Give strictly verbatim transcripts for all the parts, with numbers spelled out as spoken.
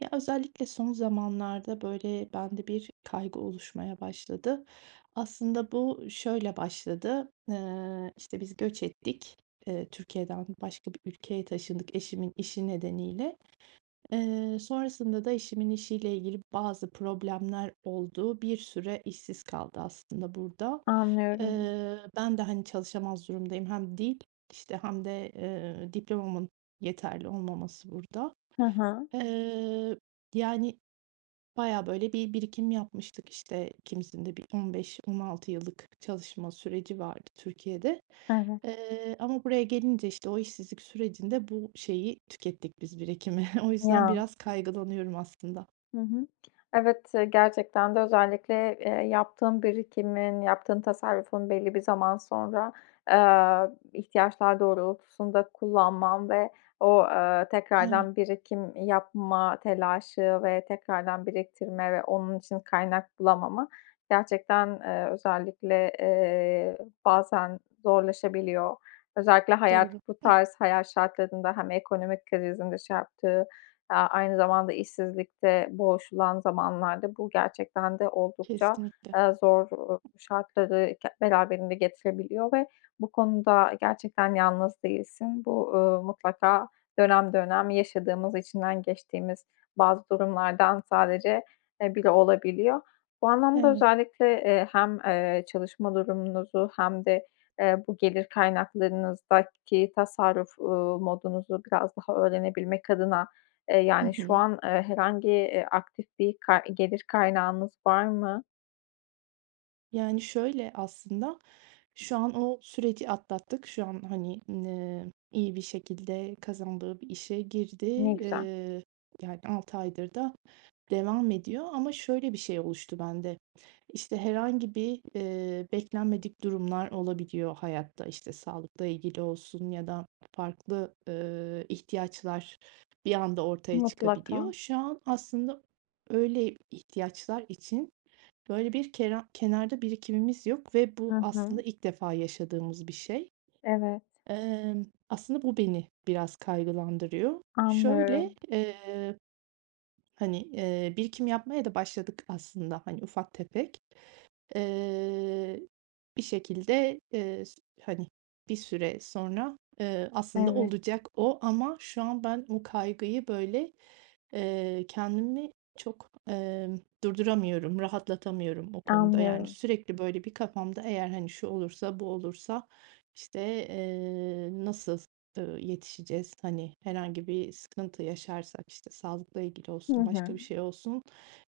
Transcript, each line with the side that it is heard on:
right: Ya, özellikle son zamanlarda, böyle, bende bir kaygı oluşmaya başladı. Aslında bu şöyle başladı. Eee, işte, biz göç ettik. Eee, Türkiye'den başka bir ülkeye taşındık eşimin işi nedeniyle. Eee, sonrasında da eşimin işiyle ilgili bazı problemler oldu. Bir süre işsiz kaldı aslında burada.
left: Anlıyorum.
right: Eee, ben de, hani, çalışamaz durumdayım. Hem dil işte hem de, eee, diplomamın yeterli olmaması burada.
left: Hı hı.
right: Eee, yani, bayağı, böyle, bir birikim yapmıştık, işte, ikimizin de bir on beş on altı yıllık çalışma süreci vardı Türkiye'de.
left: Evet.
right: Eee, ama buraya gelince işte, o işsizlik sürecinde bu şeyi tükettik biz birikimi. O yüzden
left: Ya!
right: biraz kaygılanıyorum aslında.
left: Hı hı. Evet, gerçekten de özellikle, eee, yaptığın birikimin, yaptığın tasarrufun belli bir zaman sonra, aaa, ihtiyaçlar doğrultusunda kullanman ve o, ııı,
right: Evet.
left: tekrardan birikim yapma telaşı ve tekrardan biriktirme ve onun için kaynak bulamama gerçekten, eee, özellikle, eee, bazen zorlaşabiliyor. Özellikle hayat
right: Doğru.
left: bu
right: Hıh.
left: tarz hayat şartlarında hem ekonomik krizin de şey yaptığı, aaa, aynı zamanda işsizlikte boğuşulan zamanlarda bu gerçekten de oldukça,
right: Kesinlikle.
left: aaa, zor, uuu, şartları ge beraberinde getirebiliyor ve bu konuda gerçekten yalnız değilsin. Bu, uuu, mutlaka dönem dönem yaşadığımız, içinden geçtiğimiz bazı durumlardan sadece e biri olabiliyor. Bu anlamda
right: Evet.
left: özellikle, eee, hem, eee, çalışma durumunuzu hem de, eee, bu gelir kaynaklarınızdaki tasarruf, uuu, modunuzu biraz daha öğrenebilmek adına, eee,
right: Hı
left: yani, şu
right: hı.
left: an herhangi, iii, aktif bir ka gelir kaynağınız var mı?
right: Yani, şöyle aslında, şu an o süreci atlattık, şu an, hani, emm, iyi bir şekilde kazandığı bir işe girdi.
left: Ne güzel.
right: Eee, yani, altı aydır da devam ediyor ama şöyle bir şey oluştu bende: İşte, herhangi bir, eee, beklenmedik durumlar olabiliyor hayatta, işte, sağlıkla ilgili olsun ya da farklı, ııı, ihtiyaçlar bir anda ortaya
left: Mutlaka.
right: çıkabiliyor. Şu an aslında öyle ihtiyaçlar için, böyle, bir kenar kenarda birikimimiz yok ve bu
left: Hı
right: aslında
left: hı.
right: ilk defa yaşadığımız bir şey.
left: Evet.
right: Emm, aslında bu beni biraz kaygılandırıyor. Şöyle,
left: Anlıyorum
right: eee, hani, eee, birikim yapmaya da başladık aslında, hani, ufak tefek. Eee, bir şekilde, eee, s hani, bir süre sonra, eee, aslında
left: Evet.
right: olacak o ama şu an ben bu kaygıyı, böyle eee, kendimi çok, emm, durduramıyorum, rahatlatamıyorum o konuda. Yani,
left: Anlıyorum.
right: sürekli, böyle, bir kafamda eğer, hani, "Şu olursa bu olursa, işte, eee, nasıl, ııı, yetişeceğiz? Hani, herhangi bir sıkıntı yaşarsak, işte, sağlıkla ilgili
left: Hı
right: olsun başka
left: hı.
right: bir şey olsun,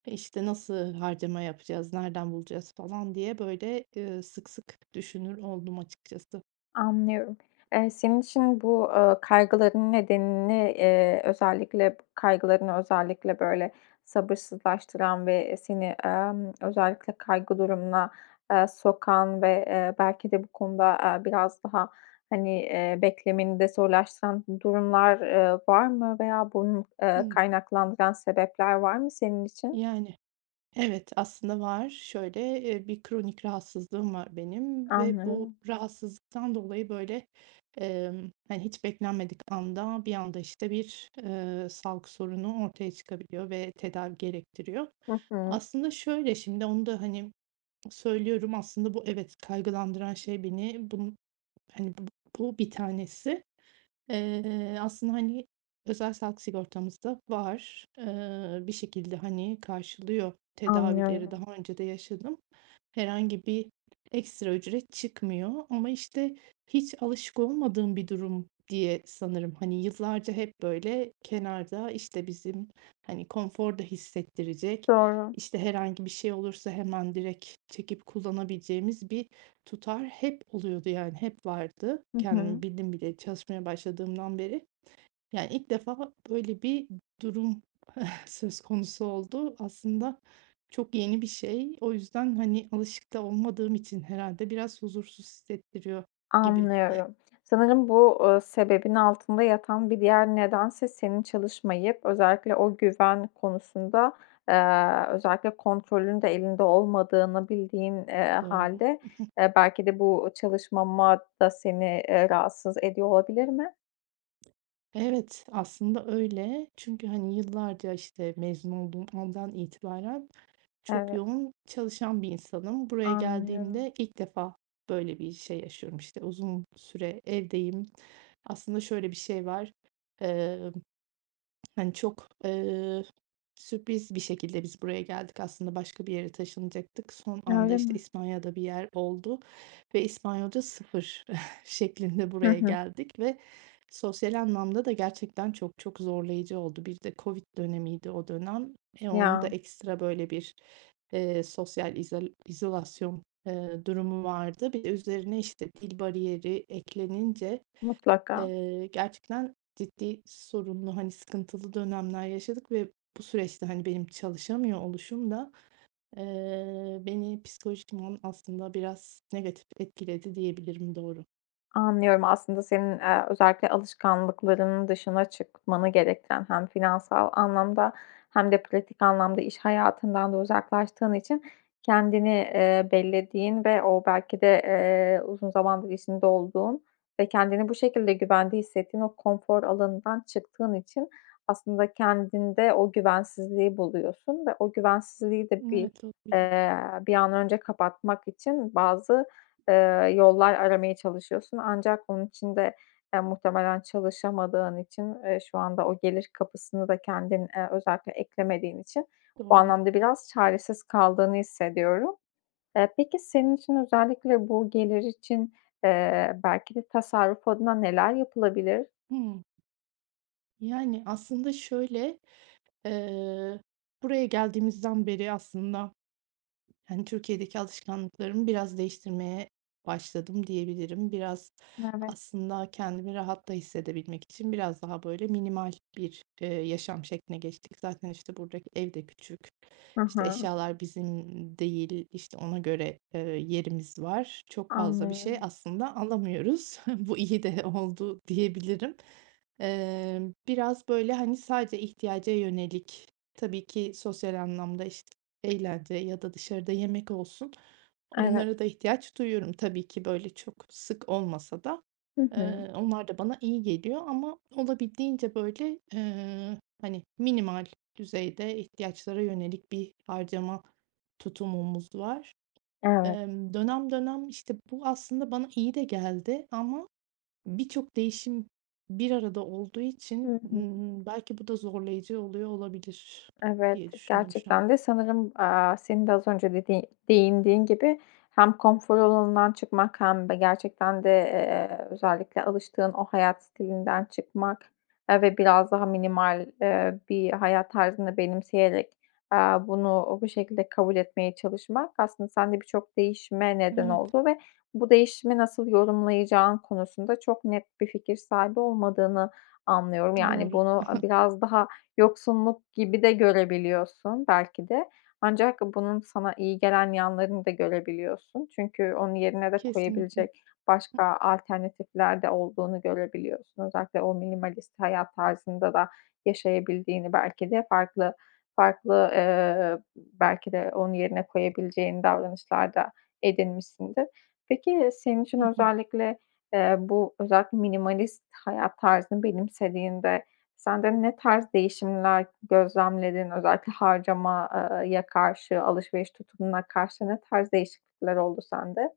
right: işte, nasıl harcama yapacağız? Nereden bulacağız?" falan diye, böyle, ııı, sık sık düşünür oldum açıkçası.
left: Anlıyorum. Eee, senin için bu, ııı, kaygıların nedenini, eee, özellikle p kaygılarını özellikle, böyle, sabırsızlaştıran ve seni, emm, özellikle kaygı durumuna, eee, sokan ve, eee, belki de bu konuda, eee, biraz daha, hani, eee, beklemeni de zorlaştıran durumlar, eee, var mı veya bunu, eee,
right: Hımm.
left: kaynaklandıran sebepler var mı senin için?
right: Yani. Evet, aslında var şöyle, eee, bir kronik rahatsızlığım var benim ve bu
left: Anlıyorum.
right: rahatsızlıktan dolayı, böyle, emm, hani, hiç beklenmedik anda bir anda, işte, bir, eee, sağlık sorunu ortaya çıkabiliyor ve tedavi gerektiriyor.
left: Hı hı.
right: Aslında şöyle şimdi onu da hani, söylüyorum aslında bu evet kaygılandıran şey beni bunun, hani, bu bu bir tanesi. Eee, aslında, hani, özel sağlık sigortamız da var. Eee, bir şekilde, hani, karşılıyor tedavileri
left: Anlıyorum.
right: daha önce de yaşadım. Herhangi bir ekstra ücret çıkmıyor ama işte, hiç alışık olmadığım bir durum diye sanırım, hani, yıllarca hep, böyle, kenarda, işte, bizim, hani, konforda hissettirecek,
left: Doğru.
right: işte, herhangi bir şey olursa hemen direk çekip kullanabileceğimiz bir tutar hep oluyordu, yani, hep vardı
left: Hı hı.
right: kendimi bildim bileli çalışmaya başladığımdan beri. Yani, ilk defa böyle bir durum söz konusu oldu. Aslında çok yeni bir şey. O yüzden, hani, alışık da olmadığım için herhâlde biraz huzursuz hissettiriyor gibi.
left: Anlıyorum. Sanırım bu, ııı, sebebin altında yatan bir diğer nedense senin çalışmayıp özellikle o güven konusunda, eee, özellikle kontrolün de elinde olmadığını bildiğin, eee,
right: Doğru.
left: hâlde, eee, belki de bu çalışmamak da seni, eee, rahatsız ediyor olabilir mi?
right: Evet, aslında öyle. Çünkü, hani, yıllarca, işte, mezun olduğum andan itibaren çok
left: Eve
right: yoğun çalışan bir insanım. Buraya
left: Anlıyorum.
right: geldiğimde ilk defa böyle bir şey yaşıyorum, işte, uzun süre evdeyim. Aslında şöyle bir şey var. Emm, hani, çok, eee, sürpriz bir şekilde biz buraya geldik, aslında başka bir yere taşınacaktık. Son anda,
left: Öyle
right: işte,
left: mi?
right: İspanya'da bir yer oldu ve İspanyolca sıfır şeklinde
left: Hı
right: buraya
left: hı.
right: geldik ve sosyal anlamda da gerçekten çok çok zorlayıcı oldu. Bir de COVID dönemiydi o dönem. E, onun da
left: Ya.
right: ekstra böyle bir, ııı, sosyal izal izolasyon, ııı, durumu vardı. Bir de üzerine, işte, dil bariyeri eklenince,
left: Mutlaka.
right: ııı, gerçekten ciddi sorunlu, hani, sıkıntılı dönemler yaşadık ve bu süreçte, hani, benim çalışamıyor oluşum da, eee, beni psikolojikman aslında biraz negatif etkiledi diyebilirim, doğru.
left: Anlıyorum. Aslında senin, aaa, özellikle alışkanlıklarının dışına çıkmanı gerektiren hem finansal anlamda hem de pratik anlamda iş hayatından da uzaklaştığın için kendini, ııı, bellediğin ve o belki de, ııı, uzun zamandır içinde olduğun ve kendini bu şekilde güvende hissettiğin o konfor alanından çıktığın için aslında kendinde o güvensizliği buluyorsun ve o güvensizliği de bir,
right: Evet, olabilir.
left: ııı, bir an önce kapatmak için bazı, ııı, yollar aramaya çalışıyorsun. Ancak bunun için de, eee, muhtemelen çalışamadığın için, ııı, şu anda o gelir kapısını da kendin, ııı, özellikle eklemediğin için bu
right: Doğru.
left: anlamda biraz çaresiz kaldığını hissediyorum. Iıı, peki, senin için özellikle bu gelir için, ııı, belki de tasarruf adına neler yapılabilir?
right: Hıı. Yani, aslında şöyle, ııı, buraya geldiğimizden beri aslında, hani, Türkiye'deki alışkanlıklarımı biraz değiştirmeye başladım diyebilirim. Biraz
left: Evet.
right: aslında kendimi rahat da hissedebilmek için biraz daha böyle minimal bir, ııı, yaşam şekline geçtik. Zaten, işte, buradaki evde küçük,
left: Hı
right: işte,
left: hı.
right: eşyalar bizim, ımm, değil, işte, ona göre, ııı, yerimiz var. Çok fazla bir şey
left: Anlıyorum.
right: aslında alamıyoruz. Bu iyi de oldu diyebilirim. Imm, biraz böyle, hani, sadece ihtiyaca yönelik tabii ki sosyal anlamda, işte, eğlence ya da dışarıda yemek olsun
left: Evet.
right: onlara da ihtiyaç duyuyorum tabii ki böyle çok sık olmasa da,
left: Hı hı.
right: ııı, onlar da bana iyi geliyor ama olabildiğince böyle, ııı, hani, minimal düzeyde ihtiyaçlara yönelik bir harcama tutumumuz var.
left: Evet.
right: Imm, dönem dönem, işte, bu aslında bana iyi de geldi ama birçok değişim bir arada olduğu
left: Hı
right: için,
left: hı.
right: ımm, belki bu da zorlayıcı oluyor olabilir
left: Evet.
right: diye düşündüm şu an.
left: Gerçekten de sanırım, aaa, senin de az önce dediği değindiğin gibi hem konfor alanından çıkmak hem de gerçekten de, eee, özellikle alıştığın o hayat stilinden çıkmak, aaa, ve biraz daha minimal, ııı, bir hayat tarzını benimseyerek, aaa, bunu bu şekilde kabul etmeye çalışmak aslında sende birçok değişime neden
right: Evet.
left: oldu ve bu değişimi nasıl yorumlayacağın konusunda çok net bir fikir sahibi olmadığını anlıyorum. Yani,
right: Doğru.
left: bunu biraz daha yoksunluk gibi de görebiliyorsun belki de. Ancak bunun sana iyi gelen yanlarını da görebiliyorsun. Çünkü onun yerine de
right: Kesinlikle.
left: koyabilecek başka alternatifler de olduğunu görebiliyorsun. Özellikle o minimalist hayat tarzında da yaşayabildiğini belki de farklı, farklı, ııı, belki de onu yerine koyabileceğin davranışlar da edinmişsindir. Peki, senin için
right: Hı hı.
left: özellikle, ııı, bu özellikle minimalist hayat tarzını benimsediğinde sende ne tarz değişimler gözlemledin? Özellikle harcama eee, ya karşı, alışveriş tutumuna karşı ne tarz değişiklikler oldu sende?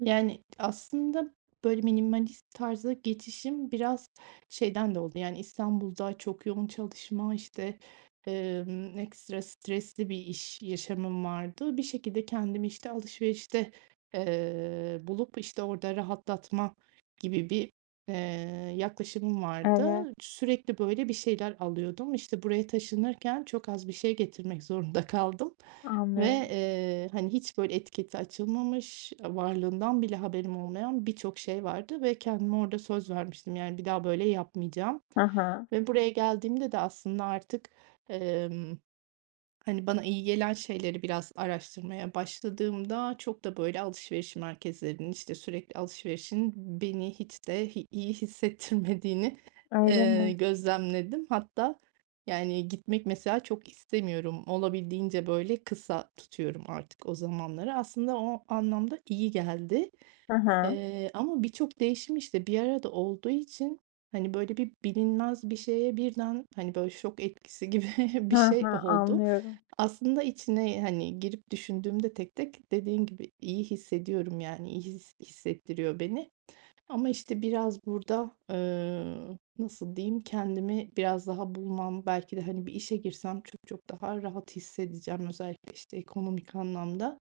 right: Yani, aslında, böyle, minimalist tarza geçişim biraz şeyden de oldu, yani, İstanbul'da çok yoğun çalışma, işte, ımm, ekstra stresli bir iş yaşamım vardı. Bir şekilde kendimi, işte, alışverişte, eee, bulup, işte, orada rahatlatma gibi bir, eee, yaklaşımım
left: Evet.
right: vardı. Sürekli, böyle, bir şeyler alıyordum, işte, buraya taşınırken çok az bir şey getirmek zorunda kaldım ve,
left: Anlıyorum.
right: eee, hani, hiç, böyle, etiketi açılmamış, ııı, varlığından bile haberim olmayan birçok şey vardı ve kendime orada söz vermiştim, yani, bir daha böyle yapmayacağım
left: Hı hı.
right: ve buraya geldiğimde de aslında artık, emm, hani, bana iyi gelen şeyleri biraz araştırmaya başladığımda çok da, böyle, alışveriş merkezlerinin, işte, sürekli alışverişin beni hiç de hi iyi hissettirmediğini
left: Öyle
right: eee,
left: mi?
right: gözlemledim. Hatta, yani, gitmek mesela çok istemiyorum. Olabildiğince, böyle, kısa tutuyorum artık o zamanları. Aslında o anlamda iyi geldi,
left: Hı hı.
right: eee, ama birçok değişim, işte, bir arada olduğu için, hani, böyle, bir bilinmez bir şeye birden, hani, böyle, şok etkisi gibi
left: Hı
right: bir şey
left: hı.
right: oldu.
left: Anlıyorum.
right: Aslında içine, hani, girip düşündüğümde tek tek dediğin gibi iyi hissediyorum, yani, iyi hi hissettiriyor beni ama, işte, biraz burada, eee, nasıl diyeyim, kendimi biraz daha bulmam belki de, hani, bir işe girsem çok çok daha rahat hissedeceğim özellikle, işte, ekonomik anlamda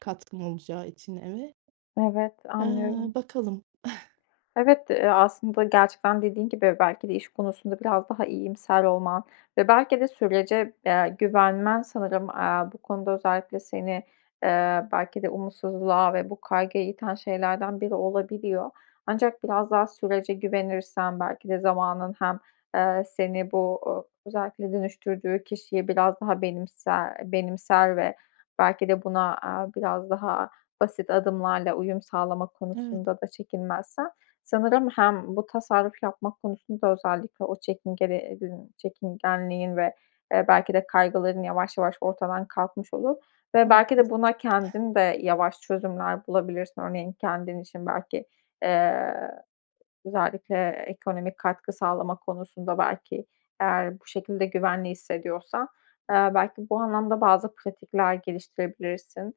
right: katkım olacağı için eve.
left: Evet,
right: Eee,
left: anlıyorum.
right: bakalım.
left: Evet, eee, aslında gerçekten dediğin gibi belki de iş konusunda biraz daha iyimser olman ve belki de sürece, eee, güvenmen sanırım, eee, bu konuda özellikle seni, eee, belki de umutsuzluğa ve bu kaygıya iten şeylerden biri olabiliyor. Ancak biraz daha sürece güvenirsen belki de zamanın hem, eee, seni bu, ııı, özellikle dönüştürdüğü kişiyi biraz daha benimse benimser ve belki de buna, aaa, biraz daha basit adımlarla uyum sağlama
right: Evet.
left: konusunda da çekinmezsen sanırım hem bu tasarruf yapmak konusunda özellikle o çekingeli edin çekingenliğin ve, eee, belki de kaygıların yavaş yavaş ortadan kalkmış olur ve belki de
right: Haklısın.
left: buna kendin de yavaş çözümler bulabilirsin. Örneğin kendin için belki, eee, özellikle ekonomik katkı sağlama konusunda belki eğer bu şekilde güvenli hissediyorsan. Eee, belki bu anlamda bazı pratikler geliştirebilirsin.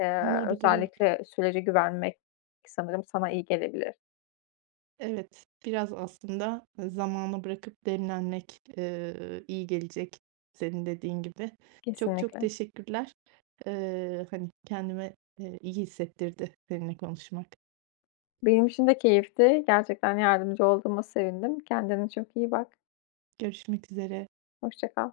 left: Eee,
right: Olabilir, evet.
left: özellikle sürece güvenmek k sanırım sana iyi gelebilir.
right: Evet, biraz aslında zamana bırakıp demlenmek, eee, iyi gelecek senin dediğin gibi. Çok çok
left: Kesinlikle.
right: teşekkürler. Eee, hani, kendimi, eee, iyi hissettirdi seninle konuşmak.
left: Benim için de keyifti. Gerçekten yardımcı olduğuma sevindim. Kendine çok iyi bak.
right: Görüşmek üzere.
left: Hoşça kal.